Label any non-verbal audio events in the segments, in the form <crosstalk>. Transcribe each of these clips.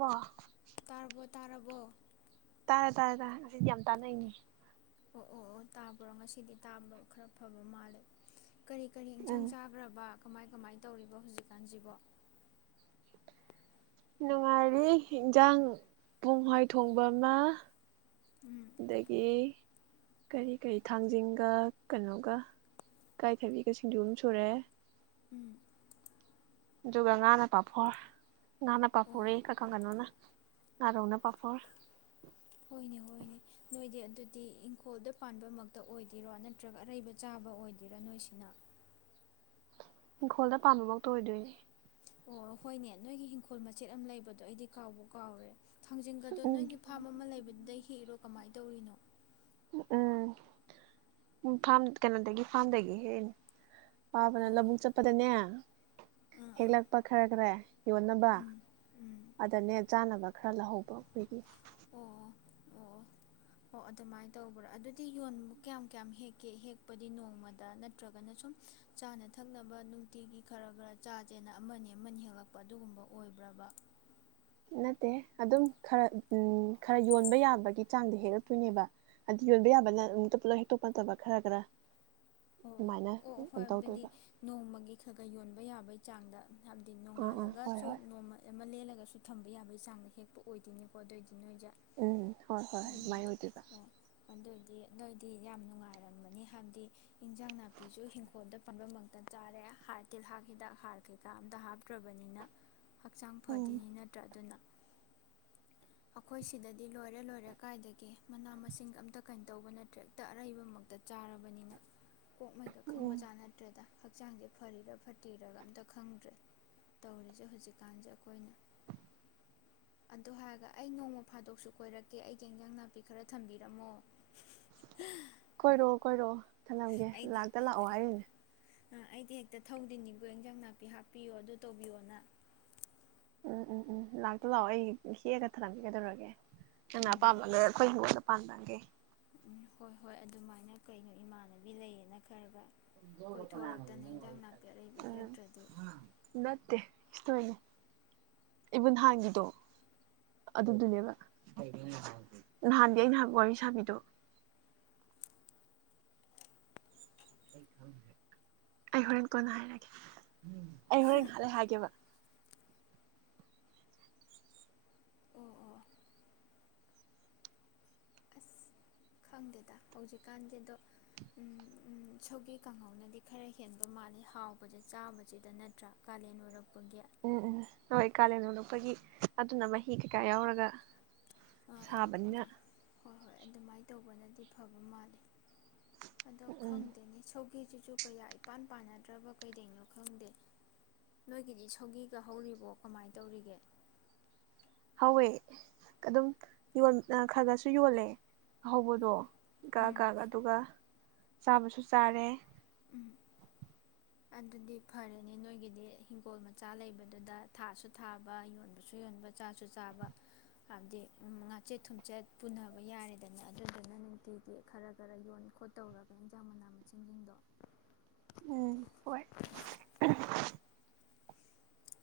ꯋꯥ ꯇꯥꯔꯕꯣꯠ ꯇꯥꯔꯕꯣ ꯇꯥꯔꯦ ꯇꯥꯔꯦ ꯇꯥꯔꯦ ꯑꯁꯤꯗꯤ ꯌꯥꯝ ꯇꯥꯟꯅꯩꯅꯦ ꯑꯣ ꯑꯣ ꯑꯣ ꯇꯥꯕ꯭ꯔꯣ ꯉꯁꯤꯗꯤ ꯇꯥꯕ ꯈꯔ ꯐꯕ ꯃꯥꯜꯂꯦ ꯀꯔꯤ ꯀꯔꯤ ꯏꯟꯁꯥꯡ ꯎꯝ ꯆꯥꯒ꯭ꯔꯕ ꯀꯃꯥꯏ ꯀꯃꯥꯏ ꯇꯧꯔꯤꯕ ꯍꯧꯖꯤꯛꯀꯥꯟꯁꯤꯕꯣ ꯅꯨꯡꯉꯥꯏꯔꯤ ꯏꯟꯖꯥꯡ ꯄꯣꯡꯍꯥꯏ ꯊꯣꯡꯕ ꯑꯃ ꯎꯝ ꯑꯗꯒꯤ ꯀꯔꯤ ꯀꯔꯤ ꯊꯥꯡꯖꯤꯡꯒ ꯀꯩꯅꯣꯒ ꯏꯀꯥꯏꯊꯕꯤꯒ ꯁꯤꯡꯖꯨ ꯑꯃ ꯁꯨꯔꯦ ꯎꯝ ꯗꯨꯒ ꯉꯥ ꯅ ꯄꯥꯄꯣꯔ <unintelligible> ꯑꯣ ꯉꯥꯔꯣꯟ ꯅ ꯄꯥꯄꯣꯔ ꯍꯣꯏꯅꯦ ꯍꯣꯏꯅꯦ ꯅꯣꯏꯗꯤ ꯑꯗꯨꯗꯤ ꯏꯪꯈꯣꯜꯗ ꯄꯥꯟꯕꯃꯛꯇ ꯑꯣꯏꯗꯣꯏꯔꯣ ꯅꯠꯇ꯭ꯔꯒ ꯑꯔꯩꯕ ꯆꯥꯕ ꯑꯣꯏꯗꯣꯏꯔꯥ ꯅꯣꯏꯁꯤꯅ ꯏꯪꯈꯣꯜꯗ ꯄꯥꯝꯕ ꯉꯥꯡꯇ ꯑꯣꯏꯗꯣꯏꯅꯦ ꯑꯣ ꯍꯣꯏꯅꯦ ꯅꯣꯏꯒꯤ ꯍꯤꯡꯈꯣꯜ ꯃꯆꯦꯠ ꯑꯃ ꯂꯩꯕꯗꯣ ꯑꯩꯗꯤ ꯀꯥꯎꯕꯨ ꯀꯥꯎꯔꯦ ꯊꯥꯡꯖꯤꯡꯒꯗꯣ ꯎꯝ ꯅꯣꯏꯒꯤ ꯐꯥꯔꯝ ꯑꯃ ꯂꯩꯕꯗꯨꯗ ꯍꯦꯛꯏꯔꯣ ꯀꯃꯥꯏ ꯇꯧꯔꯤꯅꯣ ꯎꯝ ꯎꯐꯥꯝ ꯀꯩꯅꯣꯗꯒꯤ ꯐꯥꯝꯗꯒꯤ ꯍꯦꯛꯏꯅꯦ ꯄꯥꯕꯅ ꯑꯣ ꯂꯧꯕꯛ ꯆꯠꯄꯗꯅꯦ ꯑꯥ ꯍꯦꯛ ꯑꯥ ꯂꯥꯛꯄ ꯈꯔꯈ꯭ꯔꯦ ꯌꯣꯟꯅꯕ ꯎꯝ ꯎꯝ ꯑꯗꯅꯦ ꯆꯥꯅꯕ ꯈꯔ ꯂꯧꯍꯧꯕ ꯑꯣ ꯑꯣ ꯑꯣ ꯑꯣ ꯑꯗꯨꯃꯥꯏ ꯇꯧꯕ꯭ꯔꯥ ꯑꯗꯨꯗꯤ ꯌꯣꯟꯕ ꯀꯌꯥꯝ ꯀꯌꯥꯝ ꯍꯦꯛꯀꯦ ꯍꯦꯛꯄꯗꯤ ꯅꯣꯡꯃꯗ ꯅꯠꯇ꯭ꯔꯒꯅ ꯁꯨꯝ ꯆꯥꯅ ꯊꯛꯅꯕ ꯅꯨꯡꯇꯤꯒꯤ ꯈꯔ ꯈꯔ ꯆꯥꯖꯦꯅ ꯑꯃꯅꯤ ꯑꯃꯅꯤ ꯍꯦꯛꯂꯛꯄ ꯑꯗꯨꯒꯨꯝꯕ ꯑꯣꯏꯕ꯭ꯔꯕ ꯅꯠꯇꯦ ꯑꯗꯨꯝ ꯈꯔ ꯎ ꯎꯝ ꯈꯔ ꯌꯣꯟꯕ ꯌꯥꯕꯒꯤ ꯆꯥꯡꯗ ꯍꯦꯛꯂꯛꯇꯣꯏꯅꯦꯕ ꯍꯥꯏꯗꯤ ꯌꯣꯟꯕ ꯌꯥꯕꯅ ꯑꯇ ꯄꯨꯂꯞ ꯍꯦꯛꯇꯣꯛꯄ ꯅꯠꯇꯕ ꯈꯔ ꯈꯔ ꯑꯣ ꯑꯗꯨꯃꯥꯏꯅ ꯑꯣ ꯑꯣ ꯀꯩꯅꯣ ꯍꯣꯏꯕꯗꯤ ꯇꯧꯗꯣꯏꯕ ꯅꯣꯡꯃꯒꯤ ꯈꯔ ꯈꯔ ꯌꯣꯟꯕ ꯌꯥꯕꯩ ꯆꯥꯡꯗ ꯍꯥꯏꯕꯗꯤ ꯑꯥ ꯑꯥ ꯍꯣꯏ ꯅꯣꯡꯉꯥꯜꯂꯒꯁꯨ ꯍꯣꯏ ꯅꯣꯡꯃ ꯑꯃ ꯂꯦꯜꯂꯒ ꯁꯨ ꯊꯝꯕ ꯌꯥꯕ ꯆꯥꯡꯗ ꯍꯦꯛꯄ ꯑꯣꯏꯗꯣꯏꯅꯦꯀꯣ ꯑꯗꯣꯏꯗꯤ ꯎꯝ ꯍꯣꯏ ꯍꯣꯏ ꯑꯗꯨꯃꯥꯏ ꯑꯣꯏꯗꯣꯏꯕ ꯗꯤ ꯅꯣꯏꯗꯤ ꯌꯥꯝ ꯅꯨꯡꯉꯥꯏꯔꯃꯒꯅꯤ ꯍꯥꯏꯕꯗꯤ ꯏꯟꯖꯥꯡ ꯅꯥꯄꯤꯁꯨ ꯍꯤꯡꯈꯣꯜꯗ ꯄꯟꯕꯃꯛꯇ ꯆꯥꯔꯦ ꯍꯥꯔ ꯇꯤꯜꯍꯥꯛ ꯍꯤꯗꯥꯛ ꯍꯥꯔ ꯀꯩꯀꯥ ꯑꯝꯇ ꯍꯥꯞꯇ꯭ꯔꯕꯅꯤꯅ ꯍꯛꯆꯥꯡ ꯎꯝ ꯐꯗꯣꯏꯅꯤ ꯅꯠꯇ꯭ꯔꯥ ꯑꯗꯨꯅ ꯑꯈꯣꯏ ꯁꯤꯗꯗꯤ ꯂꯣꯏꯔꯦ ꯂꯣꯏꯔꯦ ꯀꯥꯏꯗꯒꯤ ꯃꯅꯥ ꯃꯁꯤꯡ ꯑꯝꯇ ꯀꯩꯅ ꯇꯧꯕ ꯅꯠꯇ꯭ꯔꯦ ꯑꯝꯇꯥ ꯑꯔꯩꯕꯃꯛꯇ ꯆꯥꯔꯕꯅꯤꯅ ꯀꯣꯛ ꯃꯩꯒꯥ ꯎꯝ ꯈꯪꯕꯖꯠ ꯅꯠꯇꯔ꯭ꯦꯗꯥ ꯍꯛꯆꯥꯡꯁꯦ ꯐꯔꯤꯔ ꯐꯠꯇꯔꯤꯔꯥꯒ ꯑꯝꯇ ꯈꯪꯗ꯭ꯔꯦ ꯇꯧꯔꯤꯁꯦ ꯍꯧꯖꯤꯛꯀꯥꯟꯁꯦ ꯑꯈꯣꯏꯅ ꯑꯗꯨ ꯍꯥꯏꯔꯒ ꯑꯩ ꯅꯣꯡꯃ ꯐꯥꯗꯣꯛꯁꯨ ꯀꯣꯏꯔꯛꯀꯦ ꯑꯩꯒꯤ ꯏꯟꯖꯥꯡ ꯅꯥꯄꯤ ꯈꯔ ꯊꯝꯕꯤꯔꯝꯃꯣ ꯍꯥ ꯀꯣꯏꯔꯣ ꯀꯣꯏꯔꯛꯑꯣ ꯊꯥꯅꯝꯒꯦ ꯂꯥꯛꯇ ꯂꯥꯛꯑꯣ ꯍꯥꯏꯔꯤꯝꯅꯦ ꯑ ꯑꯩꯗꯤ ꯍꯦꯛꯇ ꯊꯧꯗꯤꯅꯤꯕꯨ ꯑꯦꯟꯖꯥꯡ ꯅꯥꯄꯤ ꯍꯥꯞꯄꯤꯌꯣ ꯑꯗꯨ ꯇꯧꯕꯤꯌꯣꯅ ꯎꯝ ꯎꯝ ꯎꯝ ꯂꯥꯛꯇ ꯂꯥꯛꯑꯣ ꯑꯩ ꯍꯦꯛꯑꯒ ꯊꯅꯝꯒꯦ ꯀꯩꯗꯧꯔꯒꯦ ꯅꯪꯅ ꯎꯝ ꯑꯄꯥꯝꯕꯒꯩ ꯑꯈꯣꯢ ꯍꯤꯡꯒꯣꯟꯗ ꯄꯟꯕꯒꯩ <unintelligible> ꯎꯝ ꯍꯣꯏ ꯍꯣꯏ ꯑꯗꯨꯃꯥꯏꯅ ꯀꯩꯅꯣ ꯏꯃꯥꯟꯅꯕꯤ ꯂꯩꯌꯦꯅ ꯈꯔꯒ ꯀꯤꯃꯗꯣꯔꯣ ꯀꯅꯒꯅꯣ ꯀꯣꯏꯊꯣꯔꯛꯇꯅ ꯅꯪ ꯏꯟꯖꯥꯡ ꯋꯥꯔꯤ ꯅꯥꯄꯤ ꯁꯥꯏꯗꯣ ꯑꯔꯩꯕ ꯍꯥ ꯍꯦꯛꯇ꯭ꯔꯗꯤ ꯎꯝ ꯅꯠꯇꯦ ꯇꯣꯏꯅꯦ ꯏꯕꯨ ꯅꯍꯥꯟꯒꯤꯗꯣ ꯑꯗꯨꯗꯨꯅꯦꯕ ꯅꯍꯥꯟꯗꯤ ꯑꯩꯟ ꯍꯥꯏꯕꯥ ꯋꯥꯔꯤ ꯁꯥꯕꯤꯗꯣ ꯑꯩ ꯍꯣꯔꯦꯟ ꯀꯣꯟꯅ ꯍꯥꯏꯔꯒꯦ ꯑꯩ ꯍꯣꯔꯦꯟ ꯉꯥꯏꯍꯛ ꯂꯩ ꯍꯥꯏꯒꯦꯕ ꯑꯣ ꯑꯣ ꯑꯁ ꯈꯪꯗꯦꯗ ꯍꯧꯖꯤꯛꯀꯥꯟꯗꯦꯗꯣ ꯎꯝ ꯎꯝ ꯁꯧꯒꯤ ꯀꯥꯡꯍꯧꯅꯗꯤ ꯈꯔ ꯍꯦꯟꯕ ꯃꯥꯜꯂꯤ ꯍꯥꯎꯕꯁꯦ ꯆꯥꯕꯁꯤꯗ ꯅꯠꯇ꯭ꯔꯥ ꯀꯥꯂꯦꯟ ꯑꯣꯏꯔꯛ ꯎꯝ ꯎꯝ ꯍꯣꯏ ꯀꯥꯂꯦꯟ ꯑꯣꯟꯂꯛꯄꯒꯤ ꯑꯗꯨꯅ ꯃꯍꯤ ꯀꯩꯀꯥ ꯌꯥꯎꯔꯒ ꯑꯥ ꯁꯥꯕꯅ ꯑꯥ ꯗꯤ ꯐꯕ ꯃꯥꯜꯂꯤ ꯑꯗꯣ ꯎꯝ ꯈꯪꯗꯦꯅꯦ ꯁꯧ ꯁꯧꯒꯤꯁꯤꯁꯨ ꯀꯌꯥ ꯏꯄꯥꯟ ꯄꯥꯟꯅꯗ꯭ꯔꯕ ꯀꯩꯗꯩꯅꯣ ꯈꯪꯗꯦ ꯅꯣꯏꯒꯤꯗꯤ ꯁꯧꯒꯤꯒ ꯍꯧꯔꯤꯕꯣ ꯀꯃꯥꯏꯅ ꯇꯧꯔꯤꯒꯦ ꯍꯣꯏ ꯑꯗꯨꯝ ꯌꯣꯟ ꯈꯔꯒꯔꯁꯨ ꯌꯣꯜꯂꯦ ꯑꯍꯧꯕꯗꯣ ꯒꯥꯛ ꯎꯝ ꯒꯥꯛ ꯑꯗꯨꯒ ꯆꯥꯕꯁꯨ ꯆꯥꯔꯦ ꯎꯝ ꯑꯗꯨꯗꯤ ꯐꯔꯦꯅꯦ ꯅꯣꯏꯒꯤꯗꯤ ꯍꯤꯟꯒꯣꯜ ꯃꯆꯥ ꯂꯩꯕꯗꯨꯗ ꯊꯥꯁꯨ ꯊꯥꯕ ꯌꯣꯟꯕꯁꯨ ꯌꯣꯟꯕ ꯆꯥꯁꯨ ꯆꯥꯕ ꯍꯥꯏꯕꯗꯤ ꯉꯥꯆꯦꯠ ꯊꯨꯝꯆꯦꯠ ꯄꯨꯕ ꯌꯥꯔꯦꯗꯅ ꯑꯗꯨꯗꯨꯅ ꯅꯨꯡꯇꯤꯒꯤ ꯈꯔ ꯈꯔ ꯌꯣꯟ ꯈꯣꯠꯇꯧꯔꯒ ꯏꯟꯖꯥꯡ ꯃꯅꯥ ꯃꯁꯤꯡꯁꯤꯡꯗꯣ ꯎꯝ ꯍꯣꯏ <inaudible>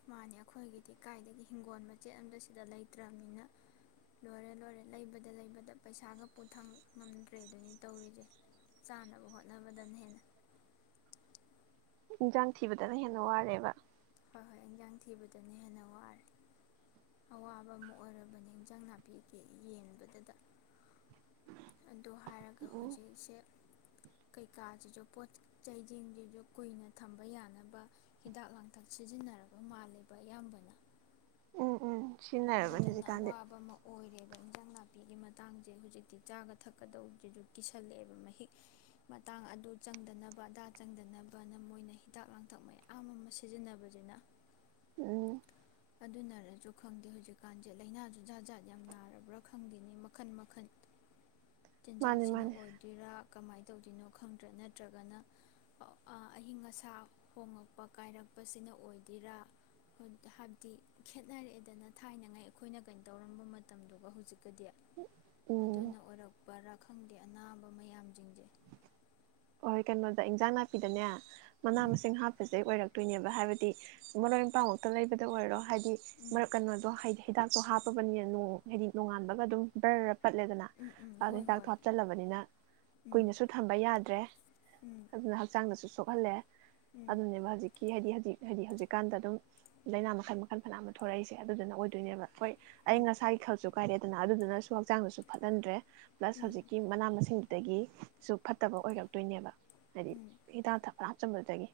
ꯃꯥꯅꯦ ꯑꯩꯈꯣꯏꯒꯤꯗꯤ ꯀꯥꯏꯗꯒꯤ ꯍꯤꯡꯒꯣꯟ ꯃꯆꯦꯠꯑꯃꯇꯁꯤꯗ ꯂꯩꯇ꯭ꯔꯕꯅꯤꯅ ꯂꯣꯏꯔꯦ ꯂꯣꯏꯔꯦ ꯂꯩꯕꯗ ꯂꯩꯕꯗ ꯄꯩꯁꯥꯒ ꯄꯨꯊꯥꯡ ꯉꯝꯗ꯭ꯔꯦ ꯗꯨꯅꯤ ꯇꯧꯔꯤꯖꯦ ꯆꯥꯅꯕ ꯍꯣꯠꯅꯕꯗꯅ ꯍꯦꯟꯅ ꯏꯟꯖꯥꯡ ꯊꯤꯕꯗꯅ ꯍꯦꯟꯅ ꯋꯥꯔꯦꯕ ꯍꯣꯏ ꯍꯣꯏ ꯏꯟꯖꯥꯡ ꯊꯤꯕꯗꯅ ꯍꯦꯟꯅ ꯋꯥꯔꯦ ꯑꯋꯥꯕ ꯑꯃ ꯑꯣꯏꯔꯕꯅꯦ ꯏꯟꯖꯥꯡ ꯅꯥꯄꯤꯒꯤ ꯌꯦꯡꯕꯗꯥꯗ ꯑꯗꯨ ꯍꯥꯏꯔꯒ ꯎꯝ ꯍꯧꯖꯤꯛꯁꯦ ꯀꯩꯀꯥꯁꯤꯁꯨ ꯄꯣꯠ ꯆꯩꯁꯤꯡꯖꯤꯖꯨ ꯀꯨꯏꯅ ꯊꯝꯕ ꯌꯥꯅꯕ ꯍꯤꯗꯥꯛ ꯂꯥꯡ ꯗꯛ ꯁꯤꯖꯤꯟꯅꯔꯕ ꯃꯥꯟꯂꯦꯕꯥ ꯑꯌꯥꯝꯕꯅ ꯎꯝ ꯎꯝ ꯁꯤꯖꯤꯟꯅꯔꯕꯅꯦ ꯑꯗꯨꯗꯨꯅ ꯍꯧꯖꯤꯛꯀꯥꯟꯗꯤ ꯑꯋꯥꯕ ꯑꯃ ꯑꯣꯏꯔꯦ ꯏꯟꯖꯥꯡ ꯅꯥꯄꯤꯒꯤ ꯃꯇꯥꯡꯁꯦ ꯍꯧꯖꯤꯛꯇꯤ ꯆꯥꯒ ꯊꯛꯀꯗꯧꯕꯗꯨꯁꯨ ꯀꯤꯁꯜꯂꯛꯑꯦꯕ ꯃꯍꯤꯛ ꯃꯇꯥꯡ ꯑꯗꯨ ꯆꯪꯗꯅꯕ ꯑꯗꯥ ꯆꯪꯗꯅꯕꯅ ꯃꯣꯏꯅ ꯍꯤꯗꯥꯛ ꯂꯥꯡꯊꯛ ꯃꯌꯥꯝ ꯑꯃ ꯁꯤꯖꯤꯟꯅꯕꯁꯤꯅ ꯎꯝ ꯑꯗꯨꯅꯔꯁꯨ ꯈꯪꯗꯦ ꯍꯧꯖꯤꯛꯀꯥꯟꯁꯦ ꯂꯥꯏꯅꯥꯁꯨ ꯖꯥꯠ ꯖꯥꯠ ꯌꯥꯝ ꯅꯥꯔꯕ꯭ꯔꯥ ꯈꯪꯗꯦꯅꯦ ꯃꯈꯟ ꯃꯈꯟ ꯃꯥꯅꯦ ꯆꯤꯟꯖꯥꯛꯁꯤꯅ ꯃꯥꯅꯦ ꯑꯣꯏꯗꯣꯏꯔꯥ ꯀꯃꯥꯏꯅ ꯇꯧꯗꯣꯏꯅꯣ ꯈꯪꯗ꯭ꯔꯦ ꯅꯠꯇ꯭ꯔꯒꯅ ꯑ ꯑꯏꯤꯡ ꯑꯁꯥ ꯍꯣꯡꯉꯛꯄ ꯀꯥꯏꯔꯛꯄꯁꯤꯅ ꯑꯣꯏꯗꯣꯏꯔꯥ ꯇꯤ ꯈꯦꯠꯅꯔꯛꯑꯦꯗꯅ ꯊꯥꯏꯅꯉꯩꯏ ꯑꯩꯈꯣꯏꯅ ꯀꯩꯅꯣ ꯇꯧꯔꯝꯕ ꯃꯇꯝꯗꯨꯒ ꯍꯧꯖꯤꯛ ꯗꯤ ꯎꯝ ꯑꯗꯨꯅ ꯑꯣꯏꯔꯛ ꯄꯔꯥ ꯈꯪꯗꯦ ꯑꯅꯥꯕ ꯃꯌꯥꯝꯖꯤꯡꯖꯦ ꯍꯣꯏ ꯀꯩꯅꯣꯗ ꯏꯟꯖꯥꯡ ꯅꯥꯄꯤꯗꯅꯦ ꯃꯅꯥ ꯎꯝ ꯃꯁꯤꯡ ꯍꯥꯞꯄꯤꯁꯦ ꯑꯣꯏꯔꯛ ꯇꯣꯏꯅꯦꯕ ꯍꯥꯏꯕꯗꯤ ꯃꯔꯣꯏ ꯃꯄꯥꯡꯃꯛꯇ ꯂꯩꯕꯗ ꯑꯣꯏꯔꯣ ꯍꯥꯏꯗꯤ ꯎꯝ ꯃꯔꯛ ꯀꯩꯅꯣꯗꯣ ꯍꯥꯏꯗꯤ ꯍꯤꯗꯥꯛꯇꯣ ꯍꯥꯞꯄꯕꯅꯤꯅ ꯅꯣꯡ ꯍꯥꯏꯗꯤ ꯅꯣꯡꯉꯥꯟꯕꯒ ꯑꯗꯨꯝ ꯕ꯭ꯔ ꯄꯠꯂꯦꯗꯅ ꯎꯝ ꯎꯝ ꯑꯗꯨ ꯍꯣꯏ ꯍꯤꯗꯥꯛꯇꯨ ꯍꯣꯏ ꯍꯥꯞꯆꯜꯂꯕꯅꯤꯅ ꯎꯝ ꯀꯨꯏꯅꯁꯨ ꯊꯝꯕ ꯌꯥꯗ꯭ꯔꯦ ꯎꯝ ꯑꯗꯨꯅ ꯍꯛꯆꯥꯡ ꯑꯃꯁꯨ ꯁꯣꯛꯍꯜꯂꯦ ꯎꯝ ꯑꯗꯨꯅꯦꯕ ꯍꯧꯖꯤꯛꯀꯤ ꯍꯥꯏꯗꯤ ꯍꯥꯏꯗꯤ ꯍꯧꯖꯤꯛꯀꯥꯟꯗ ꯑꯗꯨꯝ ꯂꯥꯏꯅꯥ ꯃꯈꯜ ꯃꯈꯜ ꯐꯅꯌꯥꯝ ꯊꯣꯛꯔꯛꯏꯁꯦ ꯑꯗꯨꯗꯨꯅ ꯑꯣꯏꯗꯣꯏꯅꯦꯕ ꯍꯣꯏ ꯑꯩ ꯎꯝ ꯉꯁꯥꯏ <unintelligible> ꯀꯥꯏꯔꯦꯗꯅ ꯑꯗꯨꯗꯨꯅꯁꯨ ꯍꯛꯆꯥꯡꯗꯨꯁꯨ ꯐꯠꯍꯟꯗ꯭ꯔꯦ ꯄ꯭ꯂꯁ ꯎꯝ ꯍꯧꯖꯤꯛꯀꯤ ꯃꯅꯥ ꯃꯁꯤꯡ ꯑꯗꯒꯤꯁꯨꯨ ꯐꯠꯇꯕ ꯑꯣꯏꯔꯛ ꯇꯣꯏꯅꯦꯕ ꯍꯥꯏꯗꯤ ꯎꯝ ꯍꯤꯗꯥꯛ ꯄꯨꯔꯥꯆꯝꯕꯗꯨꯗꯒꯤ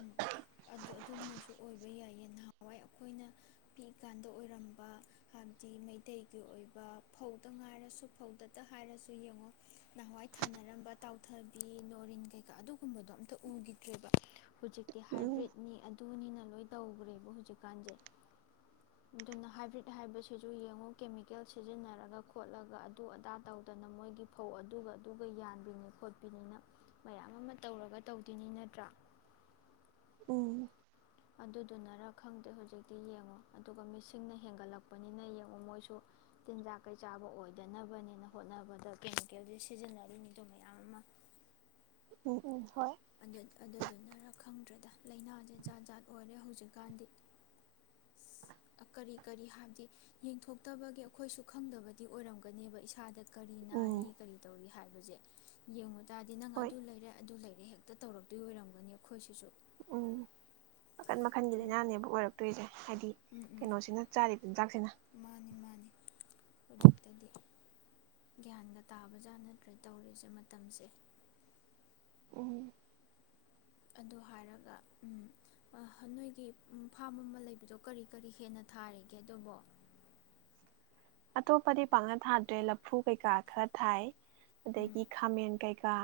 ꯎꯝ ꯑꯗꯨ ꯑꯗꯨꯅꯁꯨ ꯑꯣꯏꯕ ꯌꯥꯏꯌꯦ ꯅꯍꯥꯟꯋꯥꯏ ꯑꯩꯈꯣꯏꯅ ꯄꯤꯛꯏꯀꯥꯟꯗ ꯑꯣꯏꯔꯝꯕ ꯍꯥꯏꯕꯗꯤ ꯃꯩꯇꯩꯒꯤ ꯑꯣꯏꯕ ꯐꯧꯗ ꯉꯥꯏꯔꯁꯨ ꯐꯧꯗꯇ ꯍꯥꯏꯔꯁꯨ ꯌꯦꯡꯉꯣ ꯅꯍꯥꯟꯋꯥꯏ ꯊꯥꯅꯔꯝꯕ ꯇꯥꯎꯊꯕꯤ ꯅꯣꯔꯤꯟ ꯀꯩꯀꯥ ꯑꯗꯨꯒꯨꯝꯕꯗꯣ ꯑꯝꯇ ꯎꯈꯤꯗ꯭ꯔꯦꯕ ꯍꯨꯖꯤꯛꯇꯤ ꯎꯝ ꯍꯥꯏꯕ꯭ꯔꯤꯠꯅꯤ ꯑꯗꯨꯅꯤꯅ ꯂꯣꯏꯅ ꯇꯧꯈ꯭ꯔꯦꯕ ꯍꯧꯖꯤꯛꯀꯥꯟꯁꯦ ꯑꯗꯨꯅ ꯍꯥꯏꯕ꯭ꯔꯤꯠ ꯍꯥꯏꯕꯁꯤꯁꯨ ꯌꯦꯡꯉꯣ ꯀꯦꯃꯤꯀꯦꯜ ꯁꯤꯖꯤꯟꯅꯔꯒ ꯈꯣꯠꯂꯒ ꯑꯗꯨ ꯑꯗꯥ ꯇꯧꯗꯅ ꯃꯣꯏꯒꯤ ꯐꯧ ꯑꯗꯨꯒ ꯑꯗꯨꯒ ꯌꯥꯟꯕꯤꯅꯤ ꯈꯣꯠꯄꯤꯅꯤꯅ ꯃꯌꯥꯝ ꯑꯃ ꯇꯧꯔꯒ ꯇꯧꯗꯣꯏꯅꯤ ꯅꯠꯇ꯭ꯔꯥ ꯎꯝ ꯑꯗꯨꯗꯨꯅꯔ ꯈꯪꯗꯦ ꯍꯧꯖꯤꯛꯇꯤ ꯌꯦꯡꯉꯣ ꯑꯗꯨꯒ ꯃꯤꯁꯤꯡꯅ ꯍꯦꯟꯒꯠꯂꯛꯄꯅꯤꯅ ꯌꯦꯡꯉꯣ ꯃꯣꯏꯁꯨ ꯇꯤꯟꯖꯥꯛ ꯀꯩ ꯆꯥꯕ ꯑꯣꯏꯗꯅꯕꯅꯦꯅ ꯍꯣꯠꯅꯕꯗ ꯀꯦꯃꯤꯀꯦꯜꯁꯦ ꯁꯤꯖꯤꯟꯅꯔꯤꯅꯤꯗꯣ ꯃꯌꯥꯝ ꯑꯃ ꯎꯝ ꯎꯝ ꯍꯣꯏ ꯑꯗꯨꯗꯨꯅꯔ ꯈꯪꯗ꯭ꯔꯦꯗ ꯂꯥꯏꯅꯥꯁꯦ ꯖꯥꯠ ꯖꯥꯠ ꯑꯣꯏꯔꯦ ꯍꯧꯖꯤꯛꯀꯥꯟꯗꯤ ꯀꯔꯤ ꯀꯔꯤ ꯍꯥꯏꯕꯗꯤ ꯌꯦꯡꯊꯣꯛꯇꯕꯒꯤ ꯑꯩꯈꯣꯏꯁꯨ ꯈꯪꯗꯕꯗꯤ ꯑꯣꯏꯔꯝꯒꯅꯤꯕ ꯏꯁꯥꯗ ꯀꯔꯤ ꯎꯝ ꯅꯥꯔꯤ ꯀꯔꯤ ꯇꯧꯔꯤ ꯍꯥꯏ ꯍꯨꯖꯤꯛ ꯌꯦꯡꯉꯨ ꯇꯥꯔꯗꯤ ꯅꯪ ꯍꯣꯏ ꯑꯗꯨ ꯂꯩꯔꯦ ꯑꯗꯨ ꯂꯩ ꯑꯗꯣ ꯇꯧꯔꯛꯇꯣꯏ ꯑꯣꯏꯔꯝꯒꯅꯤ ꯑꯩꯈꯣꯏꯁꯤꯁꯨ ꯎꯝ ꯃꯈꯟ ꯃꯈꯟꯒꯤ ꯎꯝ ꯂꯥꯏꯅꯥꯅꯦꯕ ꯑꯣꯏꯔꯛꯇꯣꯏꯁꯦ ꯍꯥꯏꯗꯤ ꯎꯝ ꯀꯩꯅꯣꯁꯤꯅ ꯆꯥꯔꯤꯕ ꯆꯤꯟꯖꯥꯛ ꯍꯩꯃꯥ ꯃꯥꯅꯤ ꯃꯥꯅꯤ ꯍꯧꯖꯤꯛꯇꯗꯤ ꯒ꯭ꯌꯥꯟꯒ ꯇꯥꯕꯖꯥꯠ ꯅꯠꯇ꯭ꯔꯦ ꯇꯧꯔꯤꯁꯦ ꯃꯇꯝꯁꯦ ꯎꯝ ꯑꯗꯨ ꯍꯥꯏꯔꯒ ꯎꯝ ꯑꯥ ꯅꯣꯏꯒꯤ ꯐꯥꯝ ꯑꯃ ꯂꯩꯕꯗꯣ ꯀꯔꯤ ꯀꯔꯤ ꯍꯦꯟꯅ ꯊꯥꯔꯤꯒꯦ ꯑꯗꯨꯕꯣ ꯑꯇꯣꯞꯄꯗꯤ ꯄꯥꯛꯅ ꯊꯥꯗ꯭ꯔꯦ ꯂꯐꯨ ꯀꯩꯀꯥ ꯈꯔ ꯊꯥꯏ ꯎꯝ ꯑꯗꯥꯒꯤ ꯈꯥꯃꯦꯟ ꯀꯩ ꯀ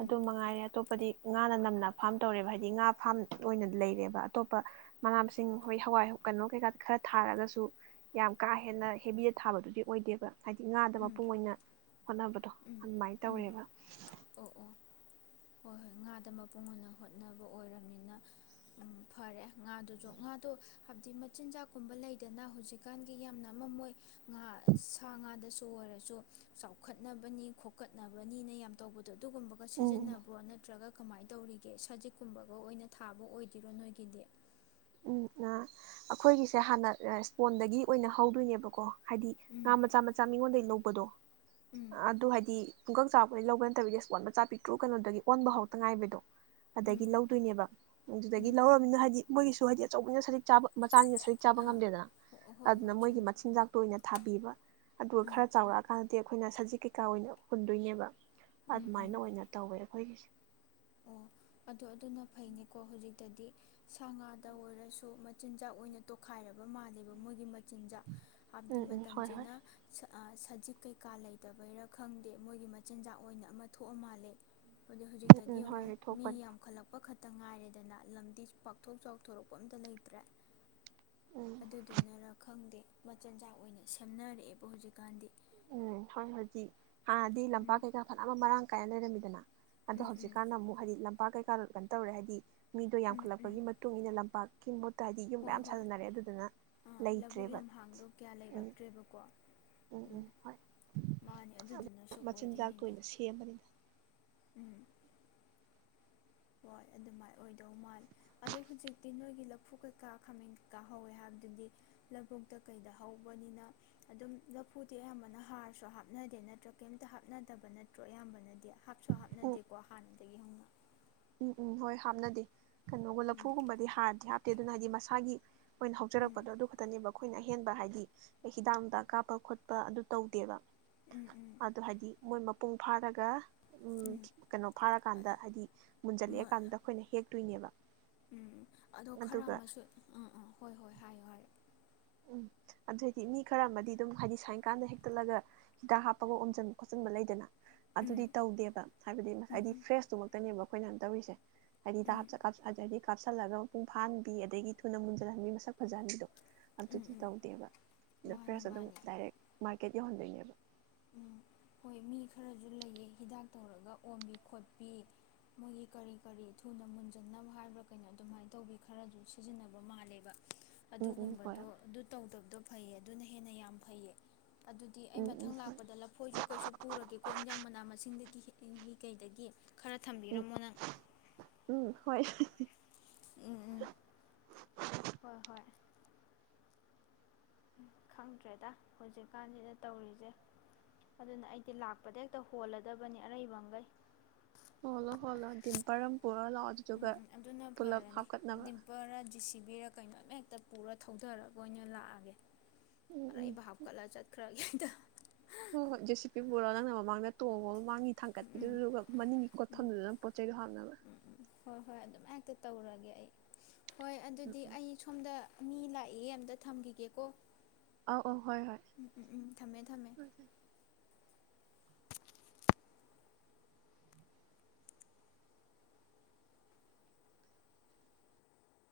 ꯑꯗꯨ ꯃꯉꯥꯏꯔꯦ ꯑꯇꯣꯞꯄꯗꯤ ꯉꯥꯅ ꯅꯝꯅ ꯐꯥꯝ ꯇꯧꯔꯦꯕ ꯍꯥꯏꯗꯤ ꯉꯥ ꯐꯥꯝ ꯑꯣꯏꯅ ꯂꯩꯔꯦꯕ ꯑꯇꯣꯞꯄ ꯃꯅꯥ ꯃꯁꯤꯡ ꯍꯣꯏ ꯍꯋꯥꯏ ꯀꯩꯅꯣ ꯀꯩꯀꯥ ꯈꯔ ꯊꯥꯔꯒꯁꯨ ꯌꯥꯝ ꯀꯥ ꯍꯦꯟꯅ ꯍꯦꯕꯤꯗ ꯊꯥꯕꯗꯨꯗꯤ ꯑꯣꯏꯗꯦꯕ ꯍꯥꯏꯗꯤ ꯉꯥꯗ ꯎꯝ ꯃꯄꯨꯡ ꯑꯣꯏꯅ ꯍꯣꯠꯅꯕꯗꯣ ꯎꯝ ꯑꯗꯨꯃꯥꯏꯅ ꯎꯝ ꯇꯧꯋꯦꯕ ꯑꯣ ꯑꯣ ꯍꯣꯏ ꯍꯣꯏ ꯉꯥꯗ ꯃꯄꯨꯡ ꯑꯣꯏꯅ ꯍꯣꯠꯅꯕ ꯑꯣꯏꯔꯕꯅꯤꯅ ꯎ ꯐꯔꯦ ꯉꯥꯗꯨꯁꯨ ꯉꯥꯗꯣ ꯍꯥꯏꯕꯗꯤ ꯃꯆꯤꯟꯖꯥꯛꯀꯨꯝꯕ ꯂꯩꯗꯅ ꯍꯧꯖꯤꯛꯀꯥꯟꯒꯤ ꯌꯥꯝꯅ ꯑꯝꯃ ꯃꯣꯏ ꯉꯥ ꯁꯥ ꯉꯥꯗꯁꯨ ꯁꯨ ꯑꯣꯏꯔꯁꯨ ꯆꯥꯎꯈꯠꯅꯕꯅꯤ ꯈꯣꯠꯀꯠꯅꯕꯅꯤꯅ ꯌꯥꯝ ꯇꯧꯕꯗꯣ ꯑꯗꯨꯒꯨꯝꯕꯒ ꯎꯝ ꯁꯤꯖꯤꯟꯅꯄꯣꯠꯅ ꯅꯠꯇ꯭ꯔꯒ ꯀꯃꯥꯏꯅ ꯇꯧꯔꯤꯒꯦ ꯁꯖꯤꯛꯀꯨꯝꯕꯒ ꯑꯣꯏꯅ ꯊꯥꯕ ꯑꯣꯏꯗꯣꯏꯔꯣ ꯅꯣꯏꯒꯤꯗꯤ ꯎꯝ ꯑꯥ ꯑꯩꯈꯣꯏꯒꯤꯁꯦ ꯍꯥꯟꯅ ꯏꯁꯄꯣꯟꯗꯒꯤ ꯑꯣꯏꯅ ꯍꯧꯗꯣꯏꯅꯦꯕꯀꯣ ꯍꯥꯏꯗꯤ ꯎꯝ ꯉꯥ ꯃꯆꯥ ꯃꯆꯥ ꯃꯤꯉꯣꯟꯗꯒꯤꯩ ꯂꯧꯕꯗꯣ ꯎꯝ ꯑꯗꯨ ꯍꯥꯏꯗꯤ ꯄꯨꯡꯀꯛ ꯆꯥꯎꯔꯄꯗꯒꯤ ꯂꯧꯕ ꯅꯠꯇꯕꯤꯗꯤ ꯑꯁꯄꯣꯟ ꯃꯆꯥ ꯄꯤꯛꯇ꯭ꯔꯨ ꯀꯩꯅꯣꯗꯒꯤ ꯑꯣꯟꯕ ꯍꯣꯗ ꯉꯥꯏꯔꯤꯕꯗꯣ ꯎꯝ ꯑꯗꯒꯤ ꯂꯧꯗꯣꯏꯅꯦꯕ ꯑꯗꯨꯗꯒꯤ ꯎꯝ ꯂꯧꯔꯅꯤꯅ ꯍꯥꯏꯗꯤ ꯃꯣꯏꯒꯤꯁꯨ ꯃꯣꯏꯗꯤ ꯑꯆꯧꯕꯅꯤꯅ ꯁꯖꯤꯛ ꯆꯥꯕ ꯃꯆꯥꯅꯤꯅ ꯁꯖꯤꯛ ꯆꯥꯕ ꯑꯥ ꯉꯝꯗꯦꯗꯅ ꯍꯣꯏ ꯑꯗꯨꯅ ꯍꯣꯏ ꯃꯣꯏꯒꯤ ꯆꯨꯝꯃꯤ ꯃꯆꯤꯟꯖꯥꯛꯇꯣ ꯑꯣꯏꯅ ꯊꯥꯕꯤꯕ ꯑꯗꯨꯒ ꯎꯝ ꯈꯔ ꯆꯥꯎꯔꯛꯑꯀꯥꯟꯗꯗꯤ ꯑꯩꯈꯣꯏꯅ ꯁꯖꯤꯛ ꯀꯩꯀꯥ ꯑꯣꯏꯅ ꯍꯨꯟꯗꯣꯏꯅꯦꯕ ꯎꯝ ꯎꯝ ꯑꯗꯨꯃꯥꯏꯅ ꯑꯣꯏꯅ ꯇꯧꯋꯦꯕ ꯑꯩꯈꯣꯏꯒꯤꯁꯦ ꯑꯣ ꯑꯗꯣ ꯑꯗꯨꯅ ꯐꯩꯅꯦ ꯀꯣ ꯍꯧꯖꯤꯛꯇꯗꯤ ꯁꯥ ꯉꯥꯗ ꯑꯣꯏꯔꯁꯨ ꯃꯆꯤꯟꯖꯥꯛ ꯑꯣꯏꯅ ꯇꯣꯈꯥꯏꯔꯕ ꯃꯥꯜꯂꯦꯕ ꯃꯣꯏꯒꯤ ꯃꯆꯤꯟꯖꯥꯛ ꯍꯥꯏꯕꯗꯤ ꯎꯝ ꯎꯝ ꯍꯣꯏ ꯍꯣꯏ ꯃꯇꯝꯁꯤꯅ ꯑ ꯁ ꯁꯖꯤꯛ ꯀꯩꯀꯥ ꯂꯩꯇꯕꯩꯔꯥ ꯈꯪꯗꯦ ꯃꯣꯏꯒꯤ ꯃꯆꯤꯟꯖꯥꯛ ꯑꯣꯏꯅ ꯑꯃ ꯊꯣꯛꯑ ꯃꯥꯜꯂꯦ ꯑꯗꯨ ꯎꯝ ꯗꯗꯤ ꯎꯝ ꯍꯣꯏ ꯌꯦꯡꯉꯨ ꯍꯣꯏ ꯃꯤ ꯊꯣꯛꯄꯅꯤ ꯌꯥꯝꯈꯠꯂꯛꯄ ꯈ ꯑꯃꯇ ꯉꯥꯏꯔꯦꯗꯅ ꯂꯝꯗꯤ ꯄꯥꯛꯊꯣꯛ ꯆꯥꯎꯊꯣꯔꯛꯄ ꯑꯝꯇ ꯂꯩꯇ꯭ꯔꯦ ꯎꯝ ꯑꯗꯨꯗꯨꯅꯔꯥ ꯈꯪꯗꯦ ꯃꯆꯤꯟꯖꯥꯛ ꯑꯣꯏꯅ ꯁꯦꯝꯅꯔꯛꯑꯦꯕ ꯍꯧꯖꯤꯛꯀꯥꯟꯗꯤ ꯎꯝ ꯍꯣꯏ ꯍꯣꯏꯖꯤ ꯍꯥꯟꯅꯗꯤ ꯂꯝꯄꯥꯛ ꯎꯝ ꯀꯩꯀꯥ ꯐꯅꯅꯕ ꯃꯔꯥꯡ ꯀꯥꯏ ꯂꯩꯔꯝꯃꯤꯗꯅ ꯑꯗꯣ ꯎꯝ ꯎꯝ ꯍꯧꯖꯤꯛꯀꯥꯟꯅ ꯑꯃꯨꯛ ꯍꯥꯏꯗꯤ ꯄꯥꯛ ꯀꯩꯀꯥ ꯀꯩꯅꯣ ꯇꯧꯔꯦ ꯍꯥꯏꯗꯤ ꯃꯤꯗꯣ ꯎꯝ ꯎꯝ ꯌꯥꯝꯈꯠꯂꯛꯄꯒꯤ ꯃꯇꯨꯡꯏꯟꯅ ꯂꯝꯄꯥꯛ ꯀꯤꯡꯃꯨꯠ ꯍꯣꯏ ꯍꯣꯏ ꯑꯥ ꯂꯧꯕꯨꯛ ꯂꯩꯇ꯭ꯔꯦꯕ ꯂꯝꯍꯥꯡꯗꯣ ꯀꯌꯥ ꯎꯝ ꯂꯩꯔꯛꯇ꯭ꯔꯦꯕꯀꯣ ꯎꯝ ꯃꯥꯅꯤ ꯑꯗꯨꯗꯨꯅꯁꯨ ꯃꯆꯤꯟꯖꯥꯛꯇ ꯑꯣꯏꯗꯣꯏꯅꯤꯗ ꯑꯣꯏꯅ ꯁꯦꯝꯕꯅꯤꯗ ꯎꯝ ꯍꯣꯏ ꯑꯗꯨꯃꯥꯏꯅ ꯑꯣꯏꯗꯧ ꯃꯥꯜꯂꯦ ꯑꯗꯣ ꯍꯧꯖꯤꯛꯇꯤ ꯅꯣꯏꯒꯤ ꯂꯐꯨ ꯀꯩꯀꯥ ꯈꯥꯃꯦꯟ ꯀꯩꯀꯥ ꯍꯧꯋꯦ ꯍꯥꯏꯕꯗꯨꯗꯤ ꯂꯕꯨꯨꯛꯇ ꯀꯩꯗ ꯍꯧꯕꯅꯤꯅ ꯑꯗꯨꯝ ꯂꯐꯨꯗꯤ ꯑꯌꯥꯝꯕꯅ ꯍꯥꯔꯁꯨ ꯍꯥꯞꯅꯗꯦ ꯅꯠꯇ꯭ꯔꯥ ꯀꯩꯝꯇ ꯍꯥꯞꯅꯗꯕ ꯅꯠꯇ꯭ꯔꯣ ꯑꯌꯥꯝꯕꯅꯗꯤ ꯍꯥꯞꯁꯨ ꯎꯝ ꯍꯥꯞꯅꯗꯦꯀꯣ ꯍꯥꯟ ꯎꯝ ꯎꯝ ꯍꯣꯏ ꯍꯥꯞꯅꯗꯦ ꯀꯩꯅꯣꯒ ꯂꯐꯨꯒꯨꯝꯕꯗꯤ ꯍꯥꯔꯗꯤ ꯍꯥꯞ ꯇꯦ ꯑꯗꯨꯅ ꯍꯥꯏꯗꯤ ꯃꯁꯥꯒꯤ ꯑꯣꯏꯅ ꯎꯝ ꯍꯧꯖꯔꯛꯄꯗꯣ ꯑꯗꯨ ꯈꯛꯇꯅꯦꯕ ꯑꯩꯈꯣꯏꯅ ꯑꯍꯦꯟꯕ ꯍꯥꯏꯗꯤ ꯍꯤꯗꯥꯛꯗ ꯀꯥꯞꯄ ꯈꯣꯠꯄ ꯑꯗꯨ ꯇꯧꯗꯦꯕ ꯎꯝ ꯑꯗꯣ ꯍꯥꯏꯗꯤ ꯃꯣꯏ ꯃꯄꯨꯡ ꯐꯥꯔꯒ ꯎꯝ ꯀꯩꯅꯣ ꯎꯝ ꯐꯥꯔꯀꯥꯟꯗ ꯍꯥꯏꯗꯤ ꯎꯝ ꯃ ꯃꯨꯟꯖꯟꯂꯛꯑꯦ ꯀꯥꯟꯗ ꯑꯩꯈꯣꯏꯅ ꯍꯦꯛ ꯇꯣꯏꯅꯦꯕ ꯎꯝ ꯑꯗꯣ ꯈꯔ ꯑꯃꯁꯨ ꯑꯝ ꯑꯝ ꯍꯣꯏ ꯍꯣꯏ ꯍꯥꯏꯌꯨ ꯍꯥꯏꯌꯣ ꯎꯝ ꯑꯗꯨꯏꯗꯤ ꯃꯤ ꯈꯔ ꯑꯃꯗꯤ ꯑꯗꯨꯝ ꯍꯥꯏꯗꯤ ꯁꯥꯏꯟꯀꯥꯟꯗ ꯍꯦꯛꯇꯠꯂꯒ ꯍꯤꯗꯥꯛ ꯍꯥꯞꯄꯒ ꯑꯣꯝꯁꯤꯟ ꯈꯣꯠꯆꯤꯟꯕ ꯂꯩꯗꯅ ꯎꯝ ꯑꯗꯨꯗꯤ ꯇꯧꯗꯦꯕ ꯍꯥꯏꯕꯗꯤ ꯎꯝ ꯉꯁꯥꯏꯗꯤ ꯎꯝ ꯐ꯭ꯔꯦꯁꯇꯨꯃꯛꯇꯅꯦꯕ ꯑꯩꯈꯣꯏꯅ ꯇꯧꯔꯤꯁꯦ ꯎꯝ <unintelligible> ꯀꯥꯞꯁꯤꯜꯂꯒ ꯃꯄꯨꯡ ꯐꯥꯍꯟꯕꯤ ꯑꯗꯒꯤ ꯊꯨꯅ ꯃꯨꯟꯖꯟꯍꯟꯕꯤ ꯃꯁꯛ ꯐꯖꯍꯟꯕꯤꯗꯣ ꯎꯝ ꯑꯗꯨꯗꯤ ꯎꯝ ꯇꯧꯗꯦꯕ ꯑꯗ ꯃꯥꯅꯦ ꯐꯔ꯭ꯦꯁ ꯑꯗꯨꯝ ꯃꯥꯅꯦ ꯗꯥꯏꯔꯦꯛ ꯃꯥ ꯀꯦꯠ ꯌꯧꯍꯟꯗꯣꯏꯅꯦꯕ ꯎꯝ ꯍꯣꯏ ꯃꯤ ꯈꯔꯁꯨ ꯂꯩꯌꯦ ꯍꯤꯗꯥꯛ ꯇꯧꯔꯒ ꯑꯣꯝꯕꯤ ꯈꯣꯠꯄꯤ ꯃꯣꯏꯒꯤ ꯀꯔꯤ ꯀꯔꯤ ꯊꯨꯅ ꯃꯨꯟꯖꯟꯅꯕ ꯍꯥꯏꯕ꯭ꯔꯥ ꯀꯩꯅꯣ ꯑꯗꯨꯃꯥꯏꯅ ꯇꯧꯕꯤ ꯈꯔꯁꯨ ꯁꯤꯖꯤꯟꯅꯕ ꯃꯥꯜꯂꯦꯕ ꯎꯝ ꯎꯝ ꯍꯣꯏ ꯑꯗꯨꯒꯨꯝꯕꯗꯣ ꯑꯗꯨ ꯇꯧꯗꯕꯗꯣ ꯐꯩꯌꯦ ꯑꯗꯨꯅ ꯍꯦꯟꯅ ꯌꯥꯝ ꯐꯩꯌꯦ ꯑꯗꯨꯗꯤ ꯑꯩ ꯎꯝ ꯎꯝ ꯃꯊꯪ ꯍꯣꯏ ꯂꯥꯛꯄ ꯂꯐꯣꯏꯁꯨ ꯀꯩꯁꯨ ꯄꯨꯔꯒꯦꯀꯣ ꯏꯟꯖꯥꯡ ꯃꯅꯥ ꯃꯁꯤꯡꯗꯒꯤ ꯀꯩꯗꯒꯤ ꯈꯔ ꯎꯝ ꯊꯝꯕꯤꯔꯝꯃꯣ ꯅꯪ ꯎꯝ ꯍꯣꯏ ꯍꯤ ꯍꯤ ꯍꯤ ꯎꯝ ꯎꯝ ꯍꯣꯏ ꯍꯣꯏ ꯎꯝ ꯈꯪꯗ꯭ꯔꯦꯗ ꯍꯧꯖꯤꯛꯀꯥꯟꯁꯤꯗ ꯇꯧꯔꯤꯁꯦ ꯑꯗꯨꯅ ꯑꯩꯗꯤ ꯂꯥꯛꯄꯗ ꯍꯦꯛꯇ ꯍꯣꯜꯂꯗꯕꯅꯤ ꯑꯔꯩꯕꯒꯩ ꯍꯣꯟꯂꯣ ꯍꯣꯟꯂꯣ ꯗꯤꯝꯄꯔ ꯄꯨꯔ ꯂꯥꯛꯑꯣ ꯎꯝ ꯑꯗꯨꯗꯨꯒ ꯎꯝ ꯑꯗꯨꯅ ꯄꯨꯂꯞ ꯐꯔꯅꯤ ꯍꯥꯞꯀꯠꯅꯕ ꯗꯤꯝꯄꯔꯔ ꯖꯦꯁꯤꯕꯤꯔ ꯀꯩꯅꯣ ꯑꯃ ꯍꯦꯛꯇ ꯄꯨꯔ ꯊꯧꯙꯥꯔꯒꯥ ꯑꯣꯏꯅ ꯂꯥꯛꯑꯒꯦ ꯎꯝ ꯎꯝ ꯑꯔꯩꯕ ꯍꯞꯀꯠꯂꯒꯥ ꯆꯠꯈꯔꯒꯦ <unintelligible> ꯍꯣ ꯍꯣꯏ ꯖꯦꯁꯤꯄꯤ ꯄꯨꯔꯣ ꯅꯪꯅ ꯃꯃꯥꯡꯗ ꯇꯣꯡꯉꯣ ꯃꯃꯥꯡꯒꯤ ꯎꯝ ꯊꯥꯡꯀꯠꯄꯤꯗꯨꯗꯨꯒ ꯃꯅꯤꯡꯒꯤ ꯈꯣꯠꯐꯝꯗꯨꯗꯅ ꯄꯣꯠ ꯆꯩꯗꯣ ꯍꯥꯞꯅꯕ ꯎꯝ ꯎꯝ ꯍꯣꯏ ꯍꯣꯏ ꯑꯗꯨꯃꯥꯏ ꯇꯧꯔꯒꯦ ꯑꯩ ꯍꯣꯏ ꯎꯝ ꯑꯗꯨꯗꯤ ꯎꯝ ꯑꯩ ꯁꯣꯝꯗ ꯃꯤ ꯂꯥꯛꯏꯌꯦ ꯑꯝꯇ ꯊꯝꯈꯤꯒꯦꯀꯣ ꯑꯧ ꯑꯧ ꯍꯣꯏ ꯍꯣꯏ ꯎꯝ ꯎꯝ ꯎꯝ ꯊꯝꯃꯦ ꯊꯝꯃꯦ